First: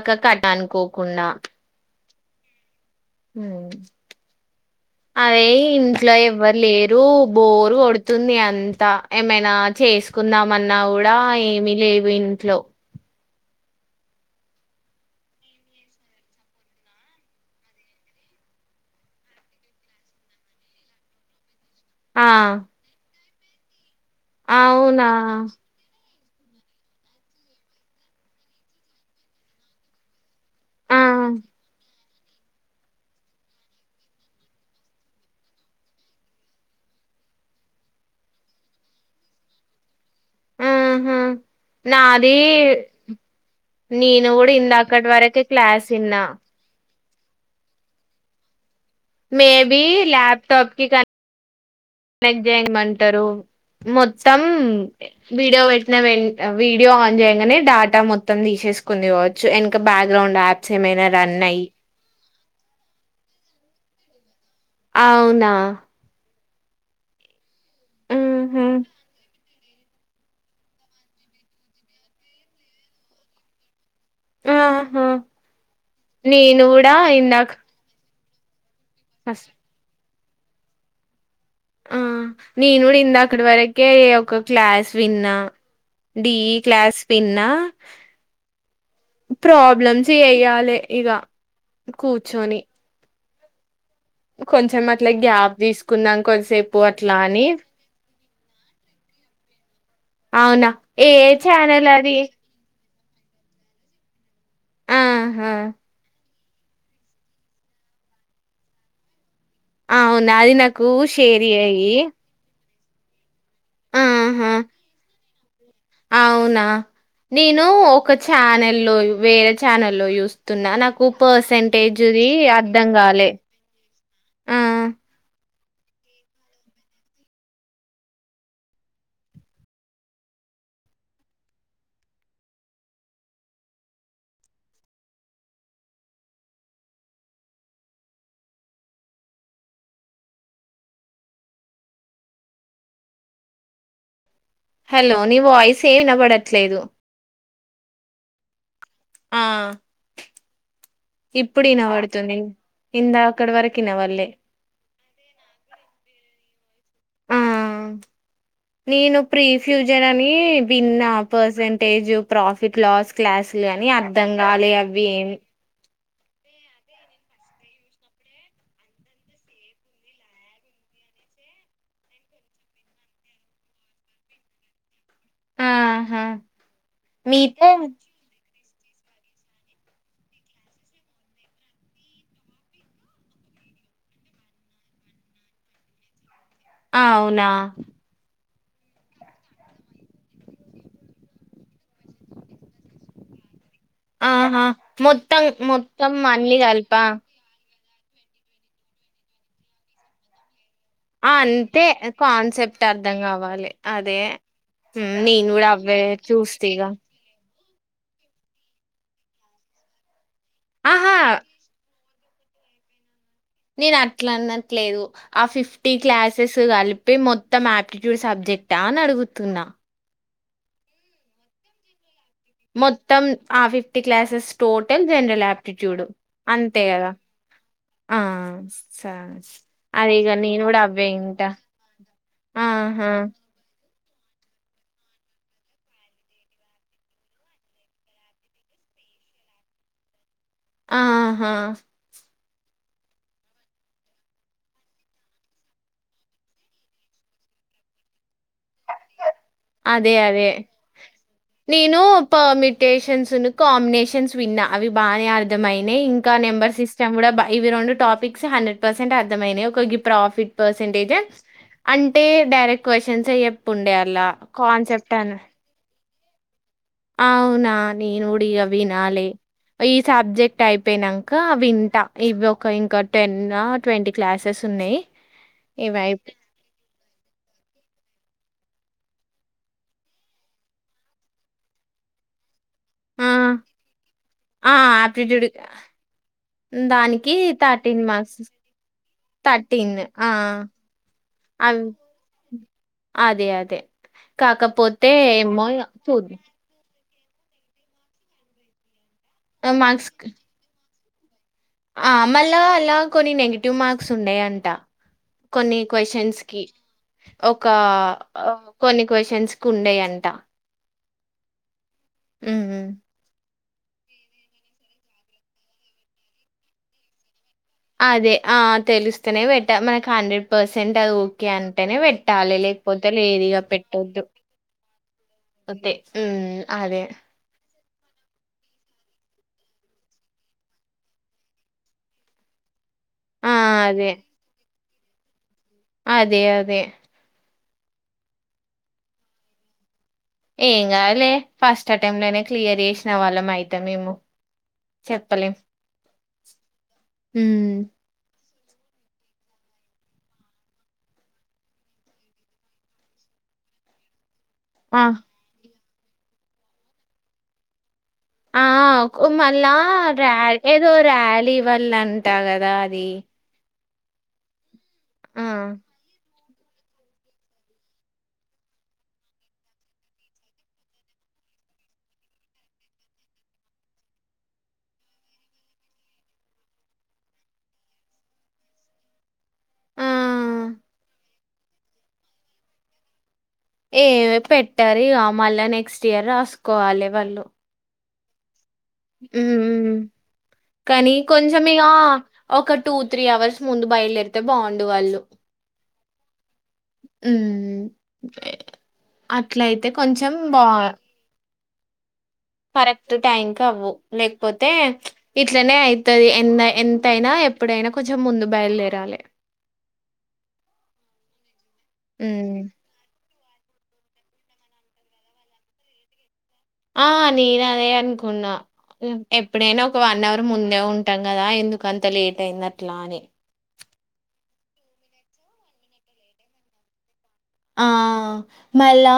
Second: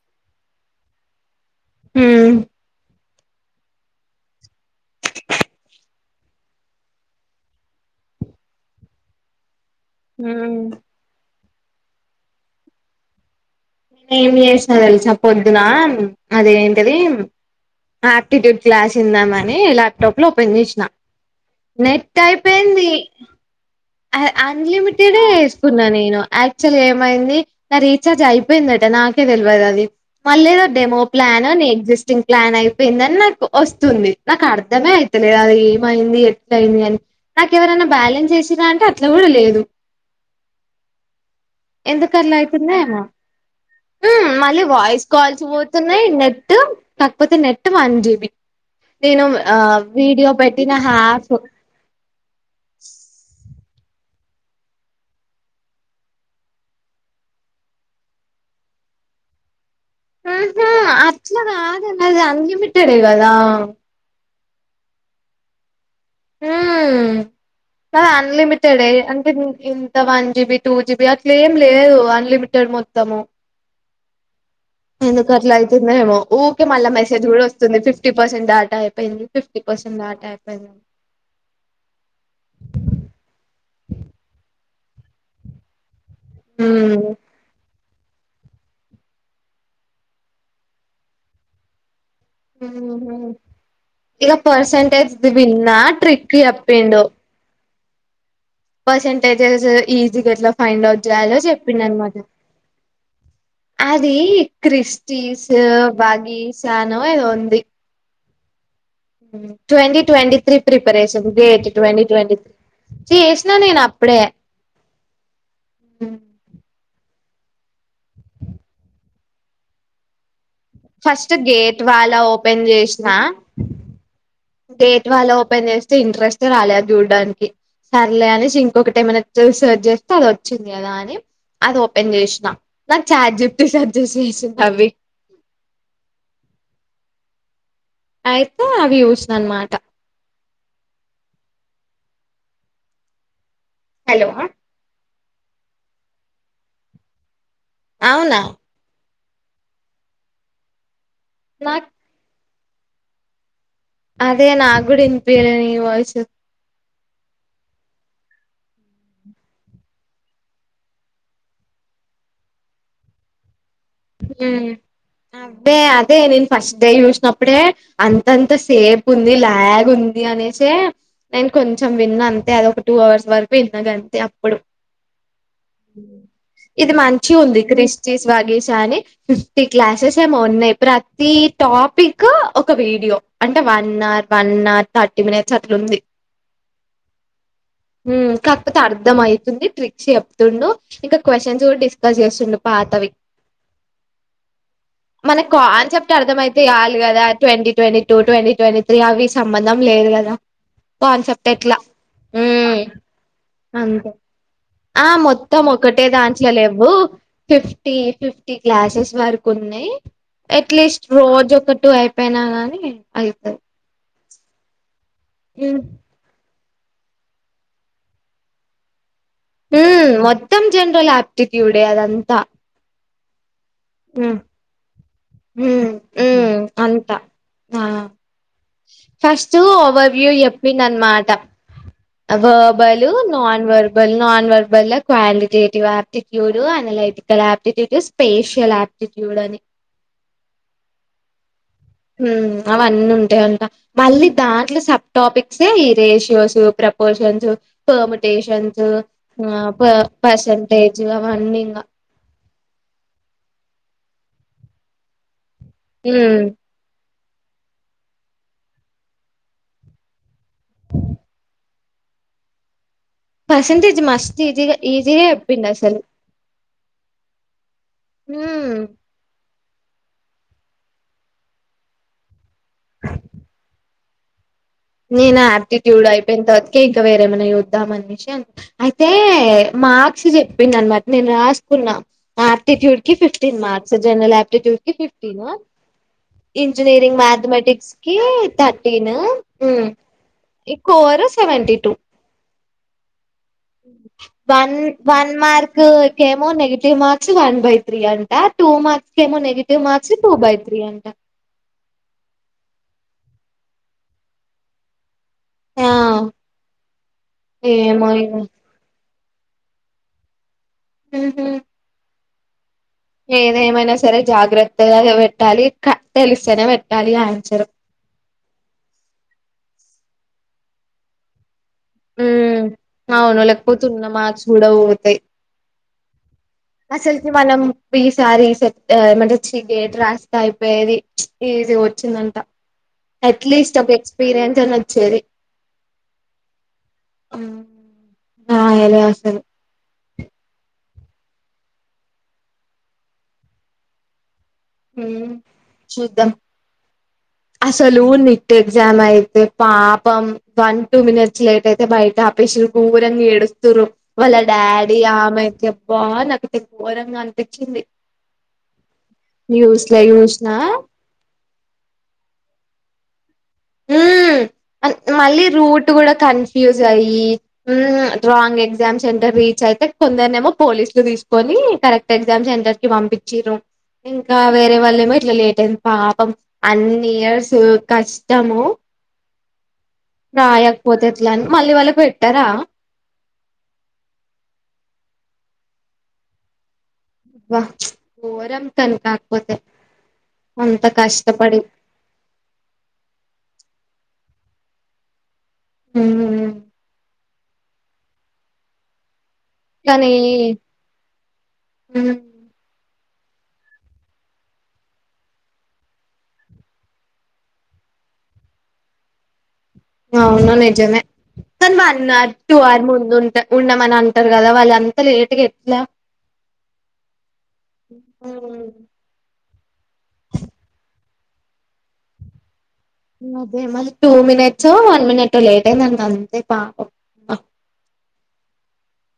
అక కట్ట అనుకోకుండా [unintelligible] ఉం [inaudible] అదే ఇంట్లో ఎవరు లేరు బోరు కొడుతుంది అంతా ఏమైనా హ్మ్ చేసుకుందామన్నా కూడా ఏమి లేవు ఇంట్లో ఏమ్ చేసిన తెలుసా పొద్దున అది ఏంటది ఆప్టిట్యూడ్ క్లాస్ ఇందాంమని ల్యాప్టాప్ లో ఓపెన్ చేసిన నెట్ ఆ అయిపోయింది అవునా అన్లిమిటెడ్ యే వేసుకున్నా నేను యాక్చువల్ ఏమైంది నా రీచార్జ్ అయిపో దట నాకే తెల్వదు అది మల్లేదో ఆ డెమో ప్లాన్ అని ఎగ్జిస్ట్ ప్లాన్ అయిపోయిందని నాకు వస్తుంది నాకు అర్థమే అయితలేదు అది ఏమైంది ఎట్లయింది అని నాకు ఎవరన్నా బ్యాలెన్స్ వేసిరా అంటే అట్లా కూడా లేదు ఆహా ఎందుకట్ల నాది అయితుందో ఏమో ఉం నేను కూడా మళ్ళీ వాయిస్ ఇందాకటి కాల్స్ వరకే క్లాస్ పోతున్నాయి విన్నా నెట్ కాకపోతే నెట్ వన్ జీబి నేను ఆ మేబి వీడియో పెట్టిన హ్యాఫ్ వెనక్ జయంగ్మంటారు [unintelligible] మొత్తం వీడియో పెట్టిన వె వీడియో ఆన్ చేయ్యంగనే డాటా మొత్తం తీసే కుంది కావచ్చు వెనక బ్యాక్గ్రౌండ్ ఉహూ యాప్స్ ఏమైనా రన్ అయ్ లిమిటెడ్ యే కదా అవునా ఉం మాది ఉహు అన్లిమిటెడ్ యే అంటే ఇంత వన్ జీబి టూ జీబి అట్ల ఏం లేదు అన్లిమిటెడ్ మొత్తము ఆహా ఎందుకు అట్లా అయితుందో ఏమో నేను ఊకె మళ్ళా కూడా మెసేజ్ కూడా ఇందాక వస్తుంది ఫిఫ్టీ పర్సెంట్ డాట అయిపో ఫస్ట్ ఫిఫ్టీ పర్సెంట్ డాటా అయిపోయింది ఆ నేను కూడా ఇందాకటి వరకే ఒక క్లాస్ విన్నా డిఈ క్లాస్ హ్మ్ విన్నా ప్రాబ్లమ్స్ చేయ్యాలి ఇగా కూర్చొని ఇక కొంచెం పర్సంటేజ్ అట్లా ది గ్యాప్ విన్నా తీసుకున్నాం ట్రిక్ కొద్దిసేపు చెప్పిండు అట్లా అని పర్సంటేజెస్ ఈజీగా ఎట్లా అవునా ఫైండ్ అవుట్ ఏ చేయాలో ఛానల్ చెప్పిన్డనమాట అది అది క్రిస్టిస్ ఆహా బాగీ సానో ఏదో ఉంది ట్వంటీ అవునా ట్వంటీ అది త్రీ నాకు ప్రిపరేషన్ షేర్ గేట్ చెయ్యి చేస్ సినా నేను అప్పుడే ఆహా అవునా నేను ఒక ఛానల్ల్లో వేరే ఛానల్లో యూస్ తున్నా నాకు ఫస్ట్ గేట్ పర్సంటేజ్ వాళ్ళ ది ఓపెన్ అర్ధం చేసిన కాలే గేట్ వాలా ఓపెన్ చేస్తే ఇంట్రెస్ట్ ఏ రాలే అది చూడ్డానికి సర్లే అనేసి ఇంకొకటేమన్న సర్చేస్తే అది వచ్చింది కదా అని అది ఓపెన్ చేసినా నాకు చాట్జిపిటీ సజజెస్ట్ చేసింది అవి అయితే అవి చూసిన అన్నమాట హలో లో నీ వాయిస్ ఏం వినబడట్లేదు అవునా ఆ ఇప్పుడు నాకు ఇనపడుతుంది ఇందాకటి వరకి అదే నాగుడ ఇన్పియలే నీ వాయిసు ఆ! నేను ప్రీఫ్యూజన్ అని విన్న పర్సంటేజ్ ప్రాఫిట్ లాస్ క్లాస్ కాని అర్థం కాలే అవి ఏం అదే అదే నేను ఫస్ట్ టె చూసినప్పుడే అంతంత సేపు ఉంది లాగ్ ఉంది అనేషే నేను కొంచెం విన్న అంతే అదోక టూ అవర్స్ వరకు విన్న గంతే అప్పుడు ఆహా! ఇది మంచిగుంది మీతో క్రిస్ట్స్ వగీస్ సా అని ఫిఫ్టీ క్లాసెస్ ఏమో ఉన్నాయి ప్రతి టాపిక్ ఒక వీడియో అంటే one hour one hour thirty minutes అట్లుంది ఆ అవునా కాకపోతే అర్థం అయితుంది ట్రిక్స్ చెప్తుండు ఇంకా క్వశ్చన్స్ కూడా డిస్కస్ చేస్తుండు పాతవి ఆహా మొత్తం మనక్ కాన్సెప్ట్ మొత్తం అన్ని అర్థమయితే చాల్ కలిపా కదా twenty twenty two twenty twenty three అవి సంబంధం లేదు కదా ఆ కాన్సెప్ట్ ఎట్లా అంతే ఉ కాన్సెప్ట్ అర్ధం కావాలి అంతే అదే ఆ ఉమ్, నేను మొత్తం కూడా అవే ఒకటే దాంట్ల చూస్తా ఇగ లెవ్వు ఫిఫ్టీ ఫిఫ్టీ క్లాసెస్ వరకు ఉన్నాయి అట్లీస్ట్ ఆహా రోజు ఒక టూ ఐ పోయినా గాని అయి ఇట్లా అన్నట్లేదు ఆ ఉమ్ ఫిఫ్టీ క్లాసెస్ కలిపి మొత్తం ఆప్టిట్యూడ్ సబ్జెక్టా అని అడుగుతున్నా మోత్తం జనరల్ ఆప్టిట్యూడే అదంతా మొత్తం ఆ ఫిఫ్టీ ఉమ్ క్లాసెస్ టోటల్ జనరల్ ఉమ్ ఆయాప్టిట్యూడ్ ఉమ్ అంతే కదా అంతా ఆ స ఫస్ట్ ఓవర్ అదే ఇగ వ్యూ నేను కూడా అవ్వే చెప్పిండనమాట ఇంటా వర్బల్ ఆహా నాన్ వెర్ వెర్బల్ నన్ వెర్బల్లా quantitative aptitude analytical aptitude spatial aptitude అని ఆహా హ్మ్ అవన్నీ ఉంటాయంట మళ్ళీ దాంట్లో సబ్ టాపిక్సే ఈ రేషియోస్ ప్రపోషన్స్ న్స్ పెర్మిటేషన్స్ ఆ ప అదే అదే పర్సంటేజ్ అవన్నీంగా టెషన్స్ ఉన్ను కాంబినేషన్స్ విన్నా అవి బానే అర్థమయినాయి ఇంకా నెంబర్ సిస్ స్టమ్స్ కూడా ఇవి రెండు టాపిక్స్ హండ్రెడ్ పర్సెంట్ అర్థమయినాయి ఒక ప్రాఫిట్ పర్సెంటేజ్ అంటే డైరెక్ట్ కొషన్స్ చెప్పుడే పర్సంటేజ్ అలా మస్త్ ఈజీగా చెప్పిండాషాలు అవునా నేనుగూడ ఇగ హ్మ్ వినలే ఈ సబ్జెక్ట్ అయిపోయినాక వింటా ఇవి ఒక ఇంకా టెన్ ఆ ట్వంటీ క్లాస్ నేనా ఆ ఆప్టిట్యూడ్ అయిపోయింతర్వాతకే ఇంక వేరే ఏమన్నా యద్ధామని అయితే మార్క్స్ చెప్పింది అనమాట నేను రాసుకున్నా ఎ ఆ! ఫఫటీన్ మార్క్స్ ఆ! జనల్ట్యూడ్కి ఫిఫ్టీను ఆప్టిట్యూడ్ ఇంజనీరింగ్ దానికి మ్యాథమెటిక్స్ కి థర్టీన్ న్ ఆ కోర్ సెవెంటీ అవి టూ వన్ వన్ ఏమో మార్క్ ఇగ చూద్దాం కేమో negative mark one by three అంట టూ మార్క్స్ ఏమో negative marks two by three అంట ఆ మళ అలా కొన్ని నెగటివ్ మార్క్స్ ఉండయంట కొన్ని ఆ కొషన్స్కి ఒక ఏమో ఇగ కొన్ని కొషన్స్కు ఉండేయంట ఉహామ్ ఉ ఏది ఏమైనా సరే జాగ్రత్తగా పెట్టాలి తెలిస్తేనే పెట్టాలి ఆన్సరు అదే ఆ తెలుస్తనే పెట్ట మనకి హండ్రెడ్ పర్సెంట్ అది ఓకే అ ఉంటేనే పెట్టాలి ఉమ్ లేకపోతే అవును లేధిగా లేకపోతే ఉన్న పెట్టొద్దు మార్క్స్ కూడా అతే అసల్కి మనం ఈసారి సె చి గేట్ రాస్తే అయిపోయేది ఈజీగా వచ్చిందంట ఆ అట్లీస్ట్ ఒక అదే ఎక్స్పీరియన్స్ అన్న వచ్చేది అదే అదే రాయలె ఆసలు ఏం కాదులే ఫస్ట్ అటెంప్ట్ లోనే క్లియర్ చేసిన వాళ్ళం ఐతం మేమో హ్మ్ చూద్దాం ఉమ్ అసలుని ఎగ్జామ్ అయితే పాపం వన్ ట్వ మినిట్స్ లేట్ అయితే బయట ఆపేసి దూరంగా ఏడ్ స్తురు వాళ్ళ డాడీ ఆ ఆమెతే బా నాకు ఘోరంగా అనిపించింది ఆ మళ్ళా న్యూస్ లో రేల్ చూసినా ఏదో ర్యాలీ వళ్ళ అంటా కదా అది హమ్ ఆ మళ్ళీ రూట్ కూడా కని ఫ్యూజ్ అయ్యి హ్మ్ రౌంగ్ ఎగ్జామ్స్ సెంటర్ రీచ్ అయితే కొందరునే ఏమో పోలీసులు తీసుకొని కరెక్ట్ ఎక్సమ్ సెంటర్కి పంపిచ్చిరు ఇంకా వేరే వాళ్ళేమో ఇట్లా లేట్ అయింది పాపం అన్ని ఇయర్స్ కాస్ తము ఆ రాయకపోతే ఎట్లా అని మళ్ళీ వాళ్ళకు పెట్టరా ఏ పెట్టారు ఇక మళ్ళా నెక్స్ట్ ఇయర్ రాసుకోవాలి బా గోరం హ్మ్ అంత కానీ కష్టపడి కొంచెం ఇగా ఒక టూ త్రీ అవర్స్ ముందు బయలుదేర్తే బాగుండు వాళ్ళు ఉమ్ హ్మ్ అట్ల అయితే కానీ కొంచెం బా హ్మ్ కరెక్ట్ టైంకీ అవావ్ లేకపోతే ఇట్లనే ఐతది ఎంత ఎంతయినా ఎప్పుడ అయినా కొంచెం ముందు బయలుదేరాలి అవును నిజమే కానీ వన్ అవర్ టూ ఉమ్ అవర్ ముందు ఉంట ఉన్నామని అంటారు కదా వాళ్ళు అంతా లేట్ గా ఎట్లా ఆ నేను అదే అనుకున్నా ఉమ్ ఎప్పుడైనా ఒక వన్ అవర్ ముందే ఉంటాం కదా ఎందుకు అంత లేట్ అయింద అదే మరీ టూ మినిట్సో వన్ మినిట్ లేట్ అయిందండి అంతే పాపం ఆ మళ్ళా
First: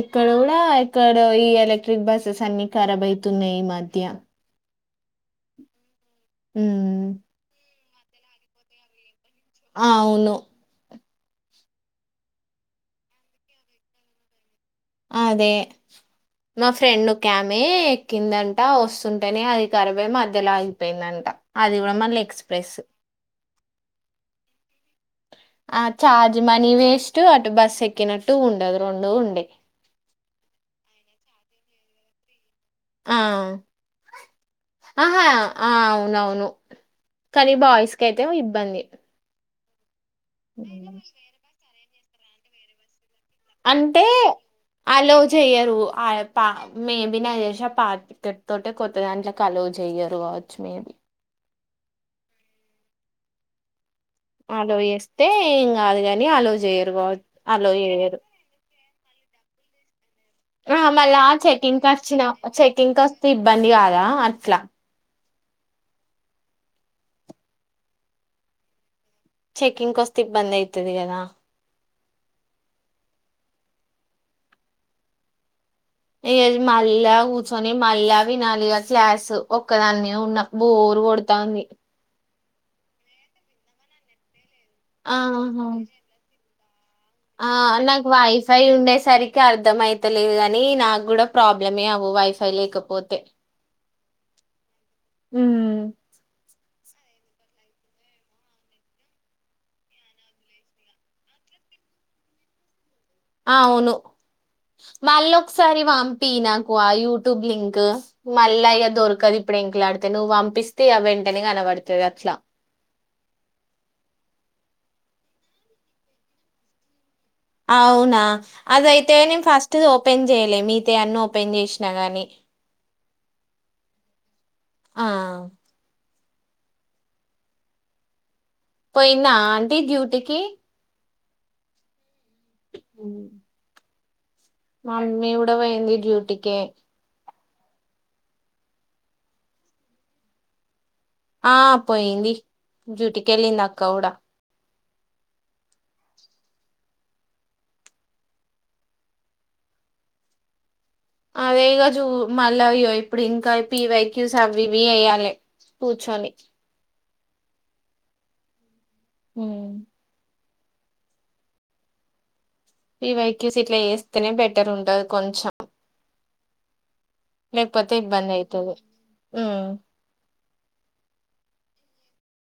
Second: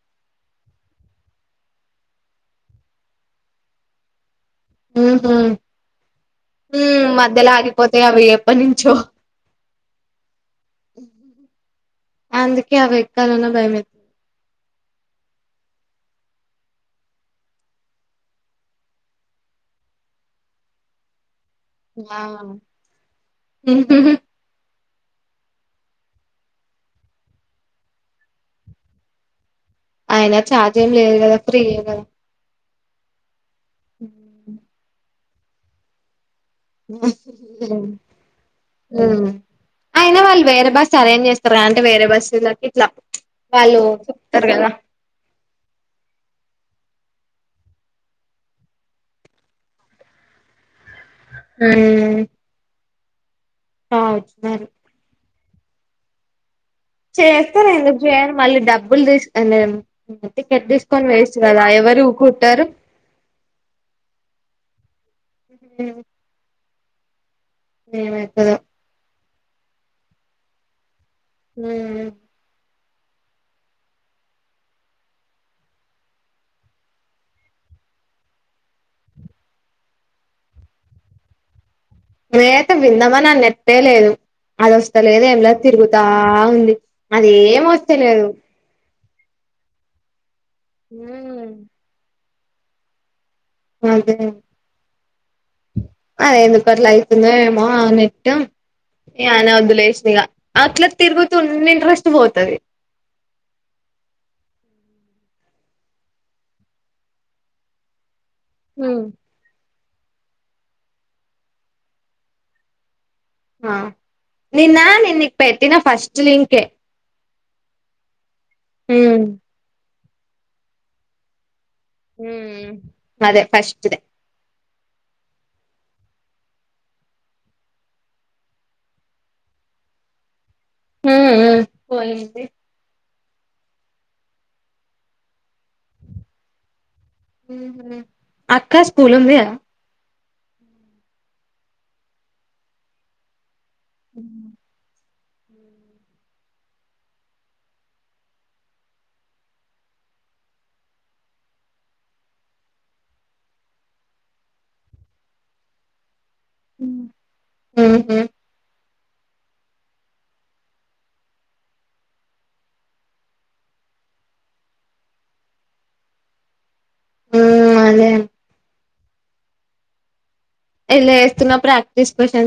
ఇక్కడ కూడా ఇక్కడ ఈ ఎలక్ట్రిక్ బస్సెస్ అన్ని క కరాబైతున్నాయ్ ఈ మధ్య ఊహు ఊ హ్మ్. మధ్యలో ఆగిపోతే అవి ఎప్పటి నుంచో ఆ అవును. అందుకే అవి ఎక్కాలన్నా భయం ఎత్ అదే మా ఫ్రెండ్ ఒక ఆమె ఎక్కిందంట వస్తుంటేనే అది కరాబై మధ్యలో ఆగిపోయిందంట. అదిగో మల్లీ ఆ ఎక్స్ప్రెస్ ఆ చార్జ్ మనీ వేస్ట్ అటు బస్ ఎకినట్టు ఉండదు రెండు ఉండెయ్ అయినా ఛార్జ్ ఏం లేదు కదా ఫ్రీయే కదా ఆ హు ఆహా ఆ అవునవును కానీ బాయ్స్ కైతే ఇబ్బంది ఉమ్ అయినా వాళ్ళు వేరే బస్సు హ్మ్. అరేంజ్ చేస్తారూ అంటే వేరే బస్సులకి ఇట్లా వాళ్ళు అంటే చెప్తారు కదా అలో చెయ్యరు ఆయ్ పా మే వినదేష పాత్టికెటెతోటే కొత్త దాంట్లోకి అలో చెయ్యరు కావచ్చు మేబీ ఉమ్ అలో చేస్తే ఏం కాదు కాని అలో చె చేస్తారు ఎందుకు చేయ్యరు మళ్ళీ డబ్బులు తీసుకుంటా టికెట్ ఆ! తీసుకని మళ్ళా వేస్ట్ కదా ఎవరు చెకింగ్‌కొచ్చిన కుట్టారు చెకింగ్‌కొస్తే ఇబ్బంది కాదా? అట్లా. ఉ ఏమైతదో చెకింగ్ కోస్తే ఇబ్బంది ఐతది కదా ఉమ్ ఉ ఇక మళ్ళా కూర్చొని మళ్ళా వినాలి ఇగ క్లాసు ఒక్కదాన్ని ఉన్న బోర్ కొడతాంది. [unintelligible] విందామని న్నెట్టే లేదు అది వస్తలేదు ఏమిలేద్ ఆహా! తిరుగుతా ఉంది. అది ఆ ఏం నాకు వస్తలేదు వైఫై ఉండేస్ సరికి అర్ధం అయితలేదు కాని నాకు కూడా ప్రాబ్లమే అవవు వైఫై లేకపోతే మంచిదే ఉమ్ పర్ల అయితుంది ఏమో నెట్ ఐన వద్దులేస్తే ఇక అట్లా తిరుగుతున్న ఇంట్రెస్ట్ పోతది. ఆ అవును. మళ్ళా ఒకసారి పంపి నాకు ఆ యూట్యూబ్ లింక్ మళ్లా ఇగ దొర్కదు ఇప్పుడెంకలా నువ్వు పంపిస్తే ఇక వెంటనే కనబడతది అట్లా ఆ నిన్న నేన్నీక్ పెట్టిన ఫస్ట్ లింకే అవునా అదయితే నేను ఫస్ట్ ఓపెన్ చెయ్యలే మీయితా అన్న ఓపెన్ చేస్ ఉహ్మ్ అదే ఫస్ట్ దే ఆ పోయిందా ఆంటీ డ్యూటీకి ఉ ఉ పోయింది మమ్మీ కూడా పోయింది డ్యూటీకి ఉహు అక్క స్కూల్ ఉంది కదా ఆ పోయింది డ్యూటీకి వెళ్ళింది అక్ ఉ అదే ఇగ చూ మళ్ళ ఇగో ఇప్పుడు ఇంకా పీవైక్యూస్ అవి ఇవి చెయ్యాలి కూర్చొని ఊహు ఉ పీవైక్యూస్ ఇట్లా చేస్తేనే బెటర్ ఉంటది కొంచెం లేెకపోతే అదే ఇబ్బంది అయితది ఎట్ల చేస్తున్నవ్ ప్రాక్టీీస్ క్వెస్టన్స్